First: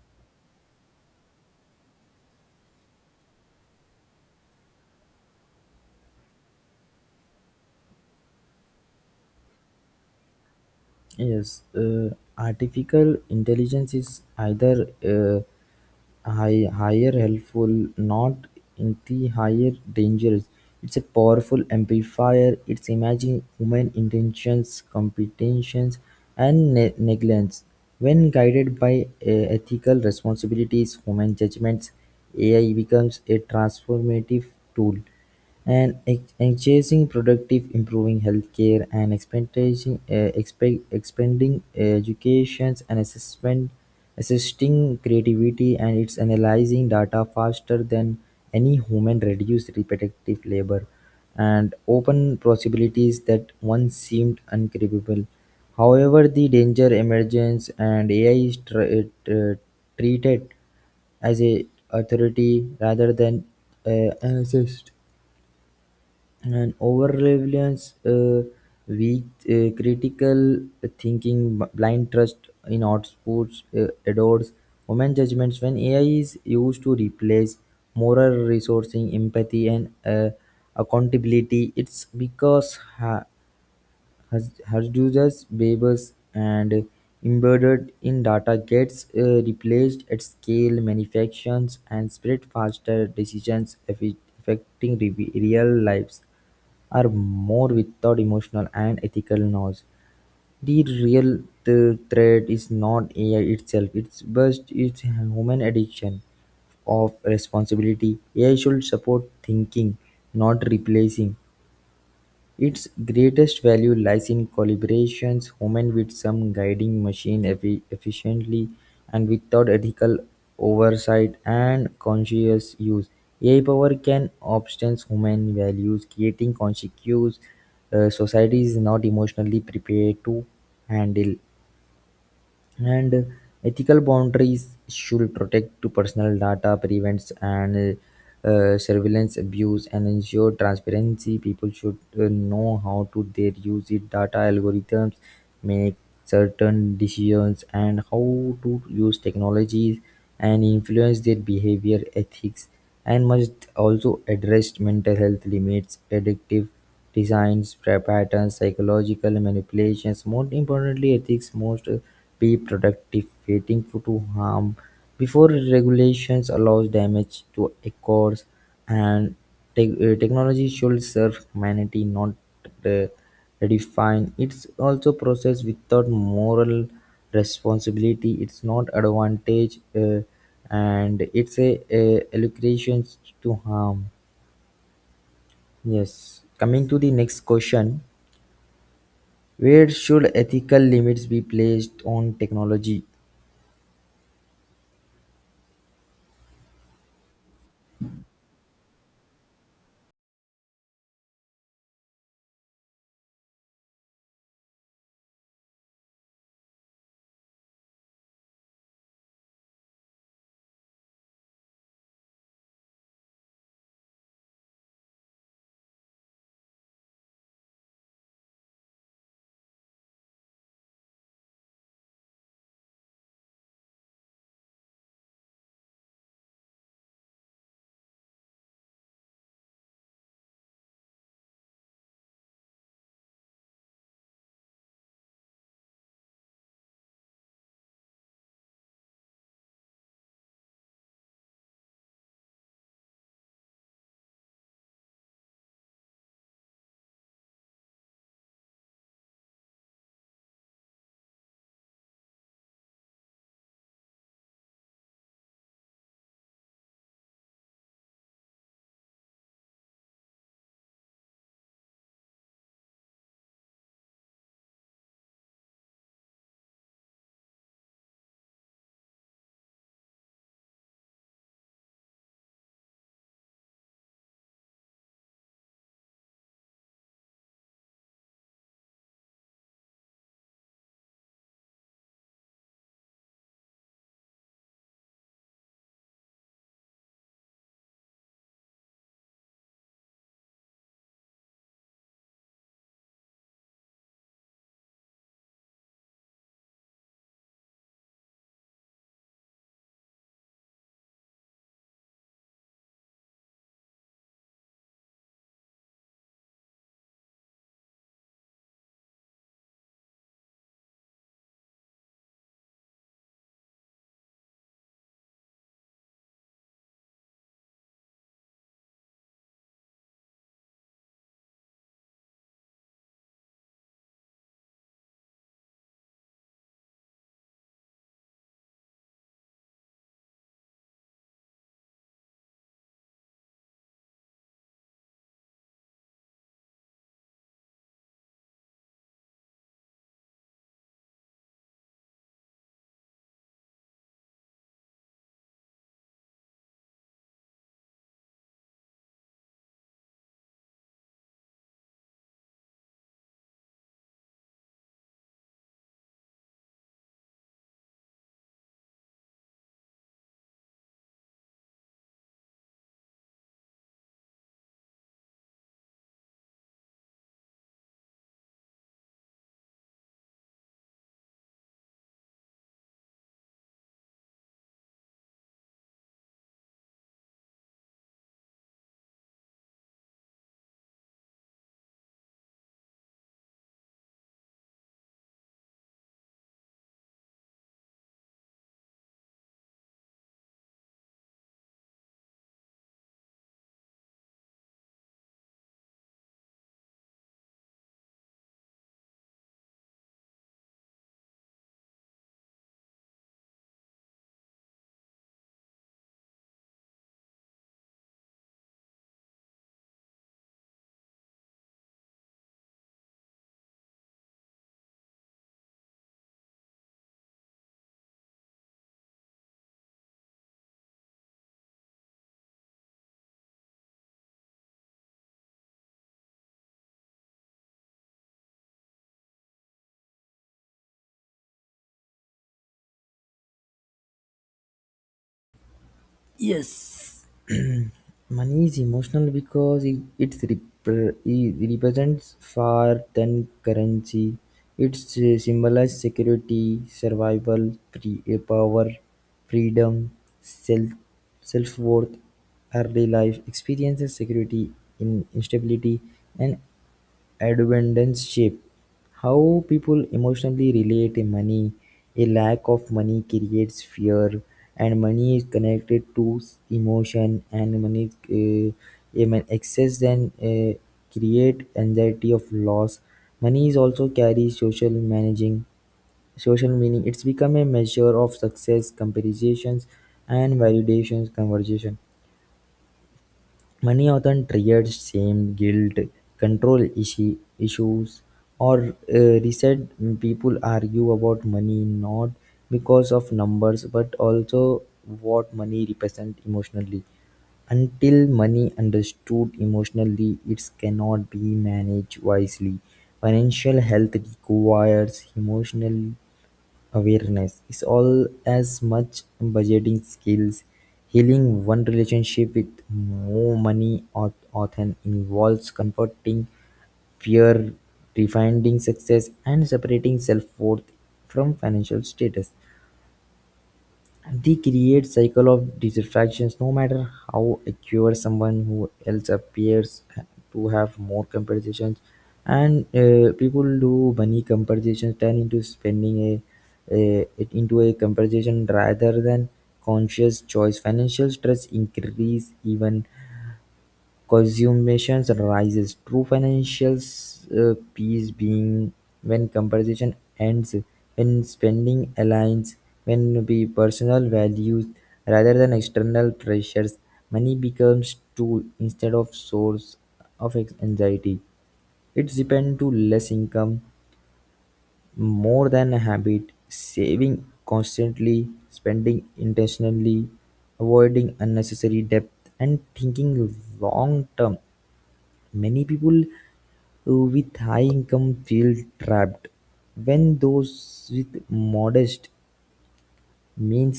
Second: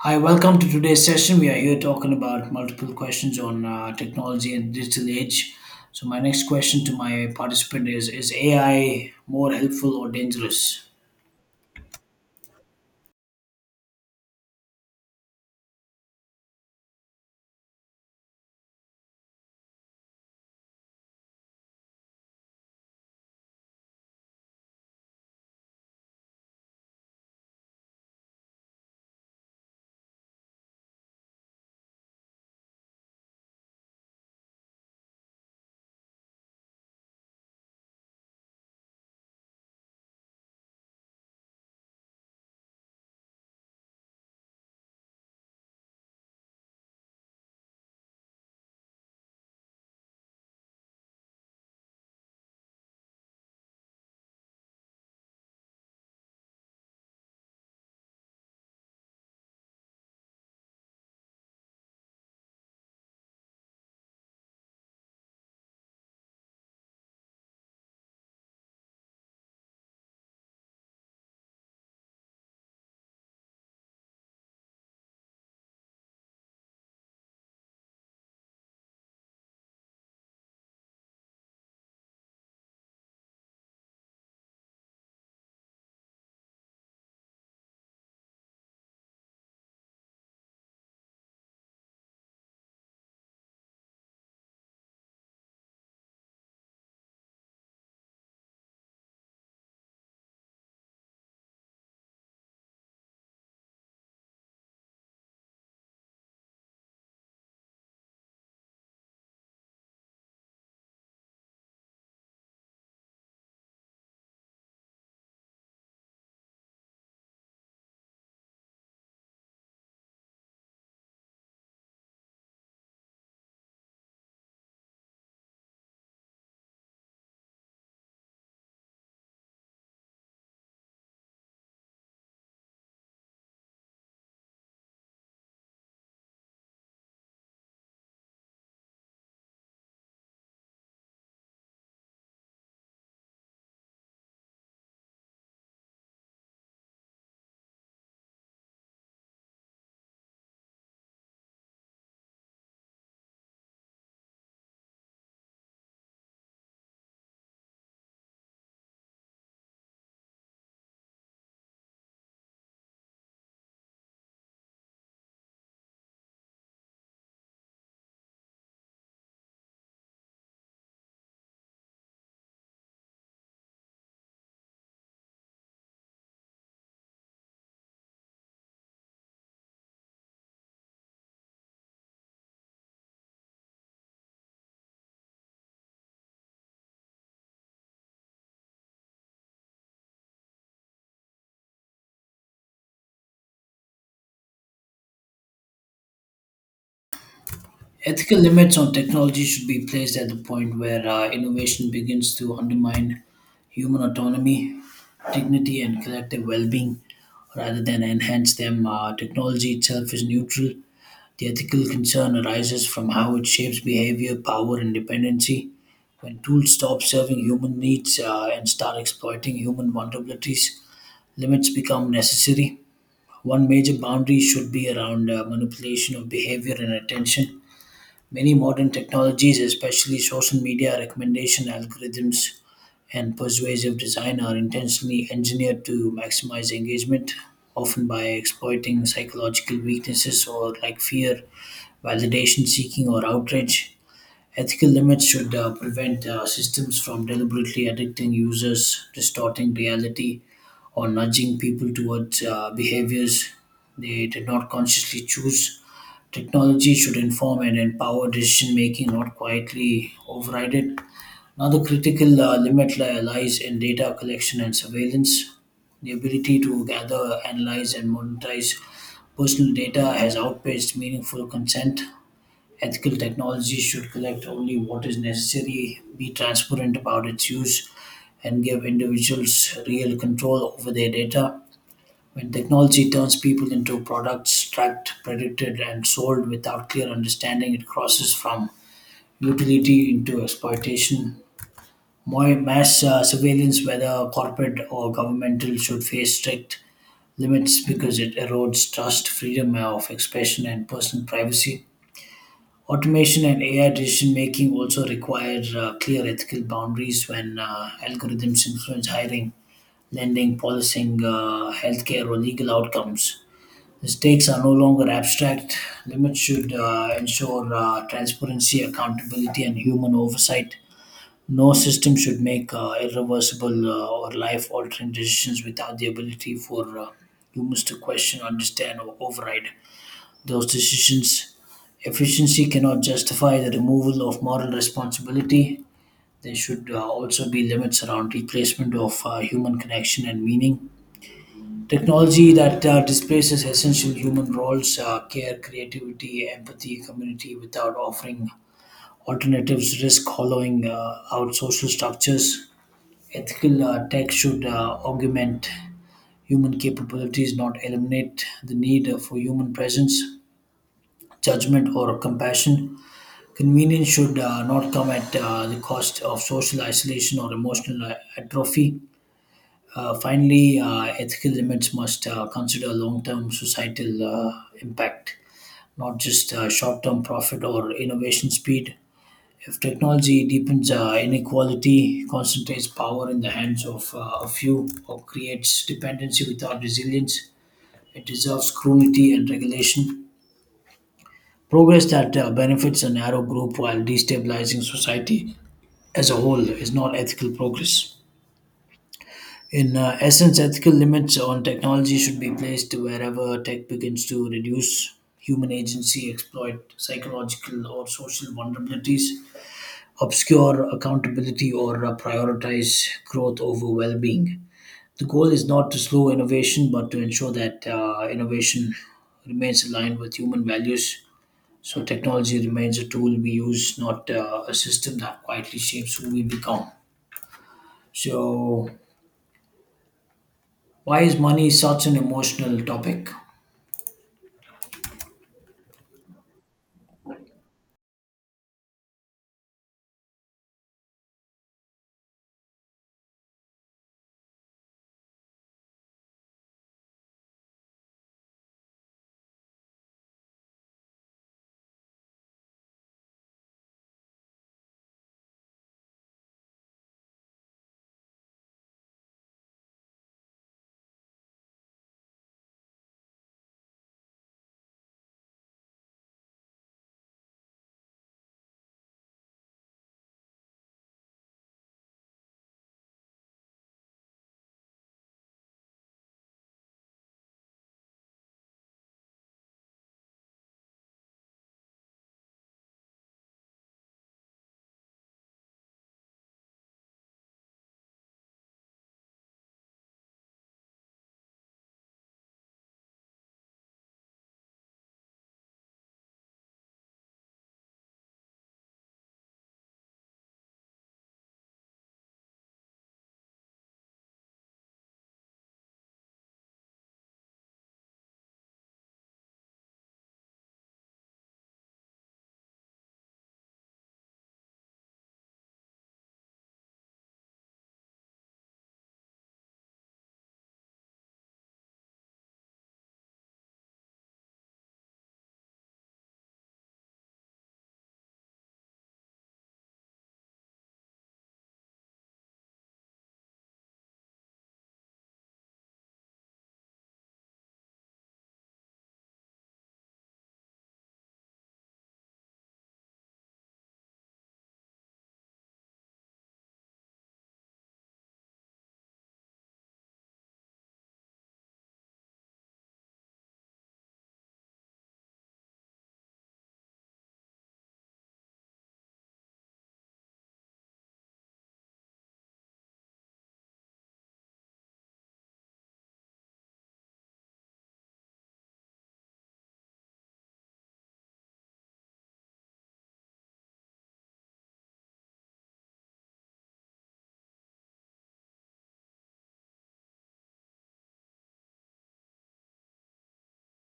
Hi, welcome to today's session. We are here talking about multiple questions on technology and digital age. So, my next question to my participant is AI more helpful or dangerous? Yes, artificial intelligence is either higher helpful, not in the higher dangers. It's a powerful amplifier. It's imagine human intentions, competitions, and negligence. When guided by ethical responsibilities, human judgments, AI becomes a transformative tool and encouraging productive, improving healthcare, and expanding educations and assessment, assisting creativity, and it's analyzing data faster than any human, reduce repetitive labor, and open possibilities that once seemed uncribable. However, the danger emergence and AI is treated as a authority rather than an assist and over reliance, weak critical thinking, blind trust in outputs, adores human judgments. When AI is used to replace moral resourcing, empathy, and accountability, it's because. Hadoop's babes and embedded in data gets replaced at scale. Manufactures and spread faster decisions affecting real lives are more without emotional and ethical noise. The real threat is not AI itself, it's but it's human addiction of responsibility. AI should support thinking, not replacing. Its greatest value lies in collaborations, human with some guiding machine efficiently and without ethical oversight and conscious use. AI power can obstant human values, creating consequences society is not emotionally prepared to handle. And Ethical boundaries should protect to personal data, prevents and surveillance abuse, and ensure transparency. People should know how to their use it. Data algorithms make certain decisions and how to use technologies and influence their behavior, ethics, and must also address mental health limits, addictive designs, patterns, psychological manipulations. More importantly, ethics must be productive, waiting for to harm before regulations allows damage to occurs and technology should serve humanity, not uh, redefine it's also process without moral responsibility. It's not advantage, and it's a allocation to harm. Yes, coming to the next question. Where should ethical limits be placed on technology? Ethical limits on technology should be placed at the point where innovation begins to undermine human autonomy, dignity, and collective well being rather than enhance them. Technology itself is neutral. The ethical concern arises from how it shapes behavior, power, and dependency. When tools stop serving human needs and start exploiting human vulnerabilities, limits become necessary. One major boundary should be around manipulation of behavior and attention. Many modern technologies, especially social media recommendation algorithms and persuasive design, are intentionally engineered to maximize engagement, often by exploiting psychological weaknesses or like fear validation seeking, or outrage. Ethical limits should prevent systems from deliberately addicting users, distorting reality, or nudging people towards behaviors they did not consciously choose. Technology should inform and empower decision making, not quietly override it. Another critical lies in data collection and surveillance. The ability to gather, analyze, and monetize personal data has outpaced meaningful consent. Ethical technology should collect only what is necessary, be transparent about its use, and give individuals real control over their data. When technology turns people into products tracked, predicted, and sold without clear understanding, it crosses from utility into exploitation. More mass surveillance, whether corporate or governmental, should face strict limits because it erodes trust, freedom of expression, and personal privacy. Automation and AI decision making also require clear ethical boundaries when algorithms influence hiring, lending, policing, healthcare, or legal outcomes. The stakes are no longer abstract. Limits should ensure transparency, accountability, and human oversight. No system should make irreversible or life altering decisions without the ability for humans to question, understand, or override those decisions. Efficiency cannot justify the removal of moral responsibility. There should also be limits around replacement of human connection and meaning. Technology that displaces essential human roles, care, creativity, empathy, community, without offering alternatives, risk hollowing out social structures. Ethical tech should augment human capabilities, not eliminate the need for human presence, judgment, or compassion. Convenience should not come at the cost of social isolation or emotional atrophy. Finally, ethical limits must consider long term societal impact, not just short term profit or innovation speed. If technology deepens inequality, concentrates power in the hands of a few, or creates dependency without resilience, it deserves scrutiny and regulation. Progress that benefits a narrow group while destabilizing society as a whole is not ethical progress. In essence, ethical limits on technology should be placed wherever tech begins to reduce human agency, exploit psychological or social vulnerabilities, obscure accountability, or prioritize growth over well being. The goal is not to slow innovation, but to ensure that innovation remains aligned with human values. So, technology remains a tool we use, not a system that quietly shapes who we become. So, why is money such an emotional topic? Yes. Money is emotional because it represents far than currency. It symbolizes security, survival, free, eh, power, freedom, self self worth, early life experiences, security in instability, and abundance shape how people emotionally relate to money. A lack of money creates fear, and money is connected to emotion, and money, excess, then create anxiety of loss. Money is also carries social meaning. It's become a measure of success, comparisons, and validations conversation. Money often triggers shame, guilt, issues, or resent. People argue about money not because of numbers but also what money represents emotionally. Until money understood emotionally, it cannot be managed wisely. Financial health requires emotional awareness is all as much budgeting skills. Healing one relationship with more money or often involves confronting fear, refining success, and separating self worth from financial status. They create cycle of dissatisfaction no matter how acquire someone who else appears to have more compensations. And People do money compensations turn into spending a it into a compensation rather than conscious choice. Financial stress increase even consumption rises. True financial peace being when competition ends, when spending aligns, when the personal values rather than external pressures. Money becomes tool instead of source of anxiety. It's depend to less income, more than a habit, saving constantly, spending intentionally, avoiding unnecessary debt, and thinking long term. Many people with high income feel trapped, when those with modest means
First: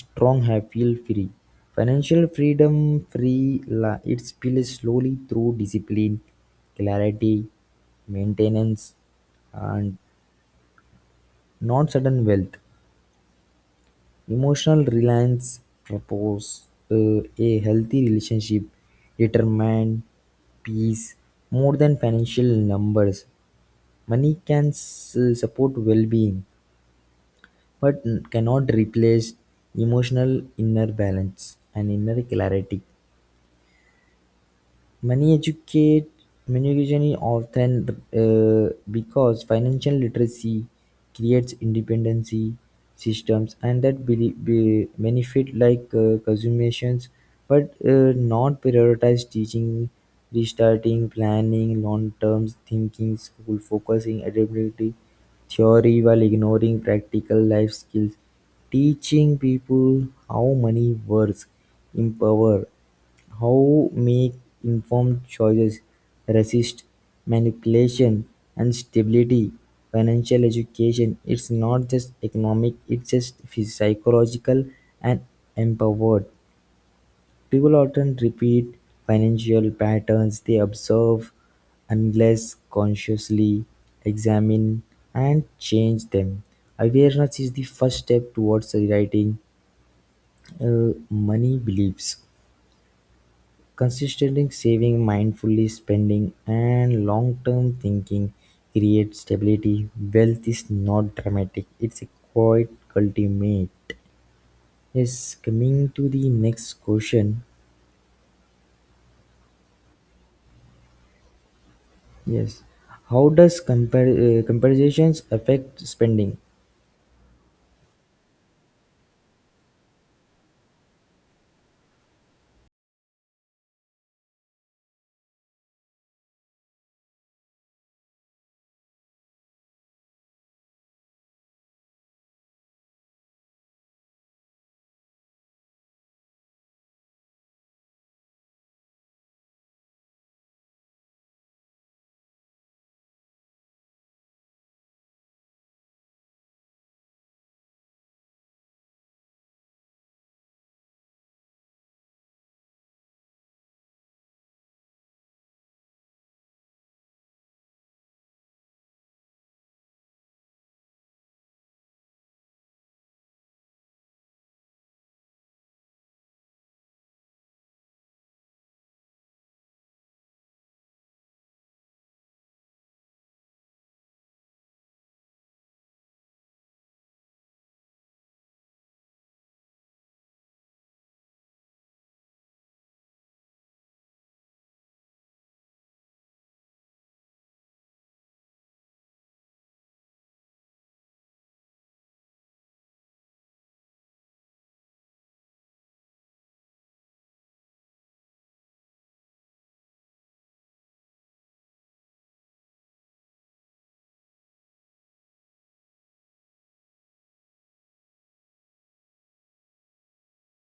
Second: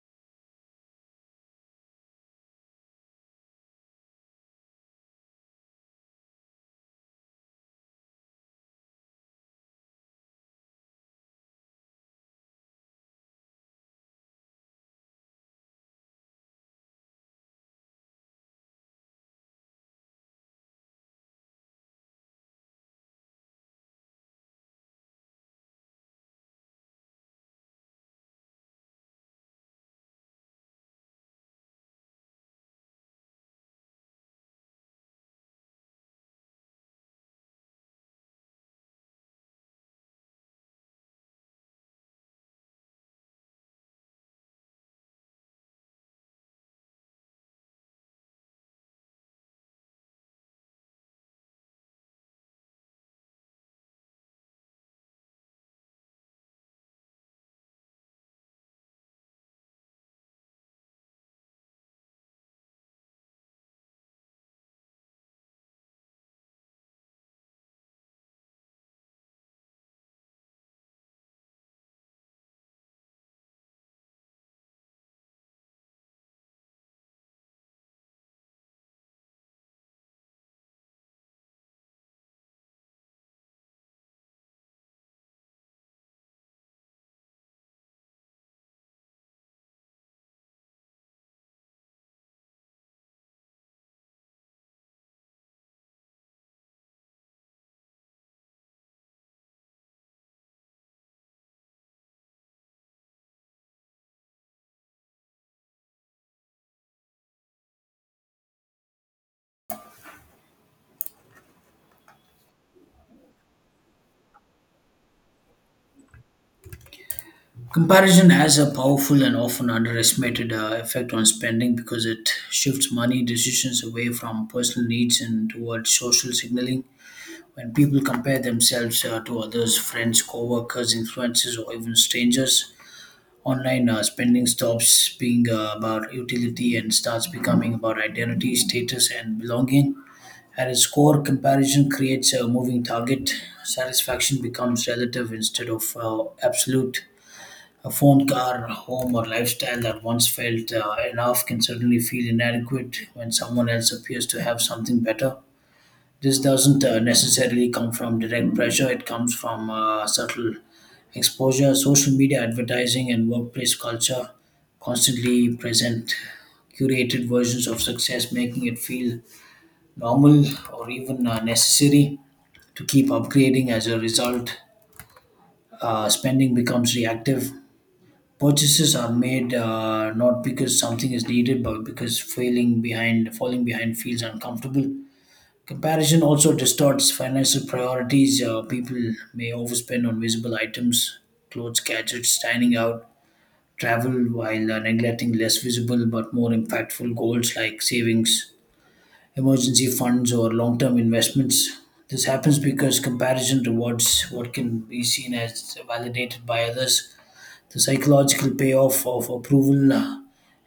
strong have feel free. Financial freedom it built slowly through discipline, clarity, maintenance, and not sudden wealth. Emotional reliance propose a healthy relationship, determine peace more than financial numbers. Money can support well being, but cannot replace emotional inner balance and inner clarity. Money educate many education is often because financial literacy creates independency systems, and that be benefit like consumations but not prioritize teaching restarting planning long term thinking school focusing adaptability theory while ignoring practical life skills. Teaching people how money works empower how make informed choices, resist manipulation and stability. Financial education it's not just economic, it's just psychological and empowered. People often repeat financial patterns they observe unless consciously examine and change them. Awareness is the first step towards rewriting money beliefs. Consistently saving, mindfully, spending, and long-term thinking create stability. Wealth is not dramatic; it's a quiet cultivate. Yes, coming to the next question. Yes, how does comparisons affect spending? Comparison has a powerful and often underestimated effect on spending because it shifts money decisions away from personal needs and towards social signaling. When people compare themselves to others, friends, co workers, influencers, or even strangers, online spending stops being about utility and starts becoming about identity, status, and belonging. At its core, comparison creates a moving target. Satisfaction becomes relative instead of absolute. A phone, car, home, or lifestyle that once felt enough can certainly feel inadequate when someone else appears to have something better. This doesn't necessarily come from direct pressure. It comes from subtle exposure, social media advertising, and workplace culture constantly present curated versions of success, making it feel normal or even necessary to keep upgrading. As a result, spending becomes reactive. Purchases are made not because something is needed, but because falling behind feels uncomfortable. Comparison also distorts financial priorities. People may overspend on visible items, clothes, gadgets, dining out, travel, while neglecting less visible but more impactful goals like savings, emergency funds, or long term investments. This happens because comparison rewards what can be seen as validated by others. The psychological payoff of approval,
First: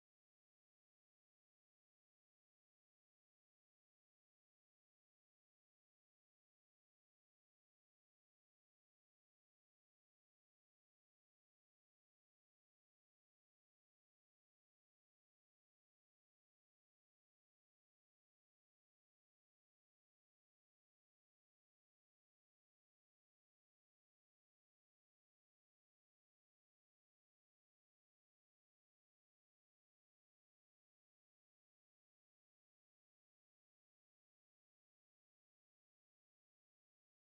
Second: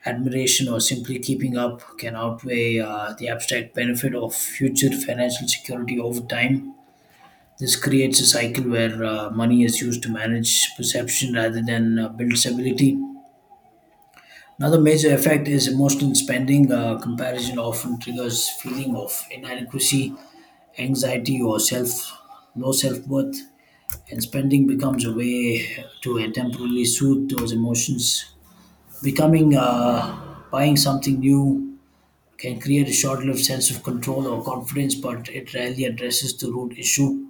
admiration, or simply keeping up can outweigh the abstract benefit of future financial security over time. This creates a cycle where money is used to manage perception rather than build stability. Another major effect is emotional spending. Comparison often triggers feeling of inadequacy, anxiety, or self low self worth, and spending becomes a way to temporarily soothe those emotions. Becoming buying something new can create a short-lived sense of control or confidence, but it rarely addresses the root issue.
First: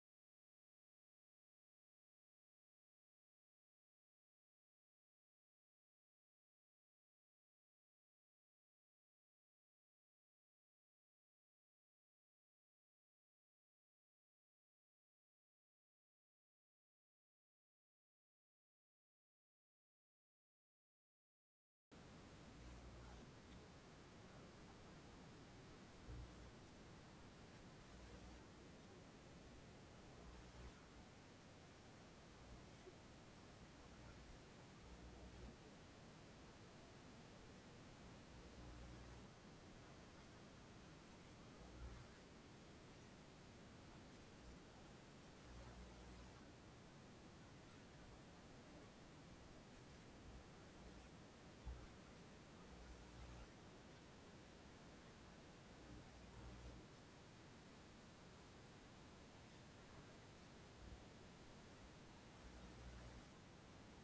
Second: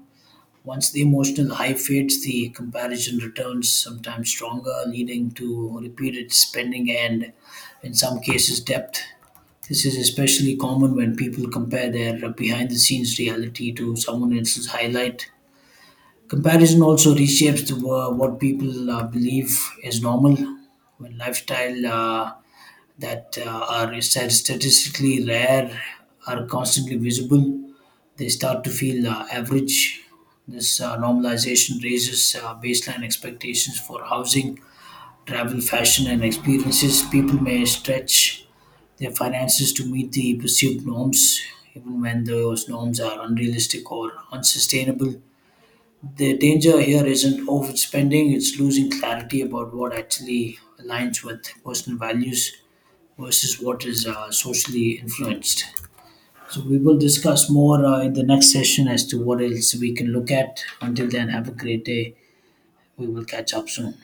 Once the emotional high fades, the comparison returns, sometimes stronger, leading to repeated spending and, in some cases, debt. This is especially common when people compare their behind the scenes reality to someone else's highlight. Comparison also reshapes what people believe is normal. When lifestyle that statistically rare are constantly visible, they start to feel average. This normalization raises baseline expectations for housing, travel, fashion, and experiences. People may stretch their finances to meet the perceived norms, even when those norms are unrealistic or unsustainable. The danger here isn't overspending, it's losing clarity about what actually aligns with personal values versus what is socially influenced. So, we will discuss more in the next session as to what else we can look at. Until then, have a great day. We will catch up soon.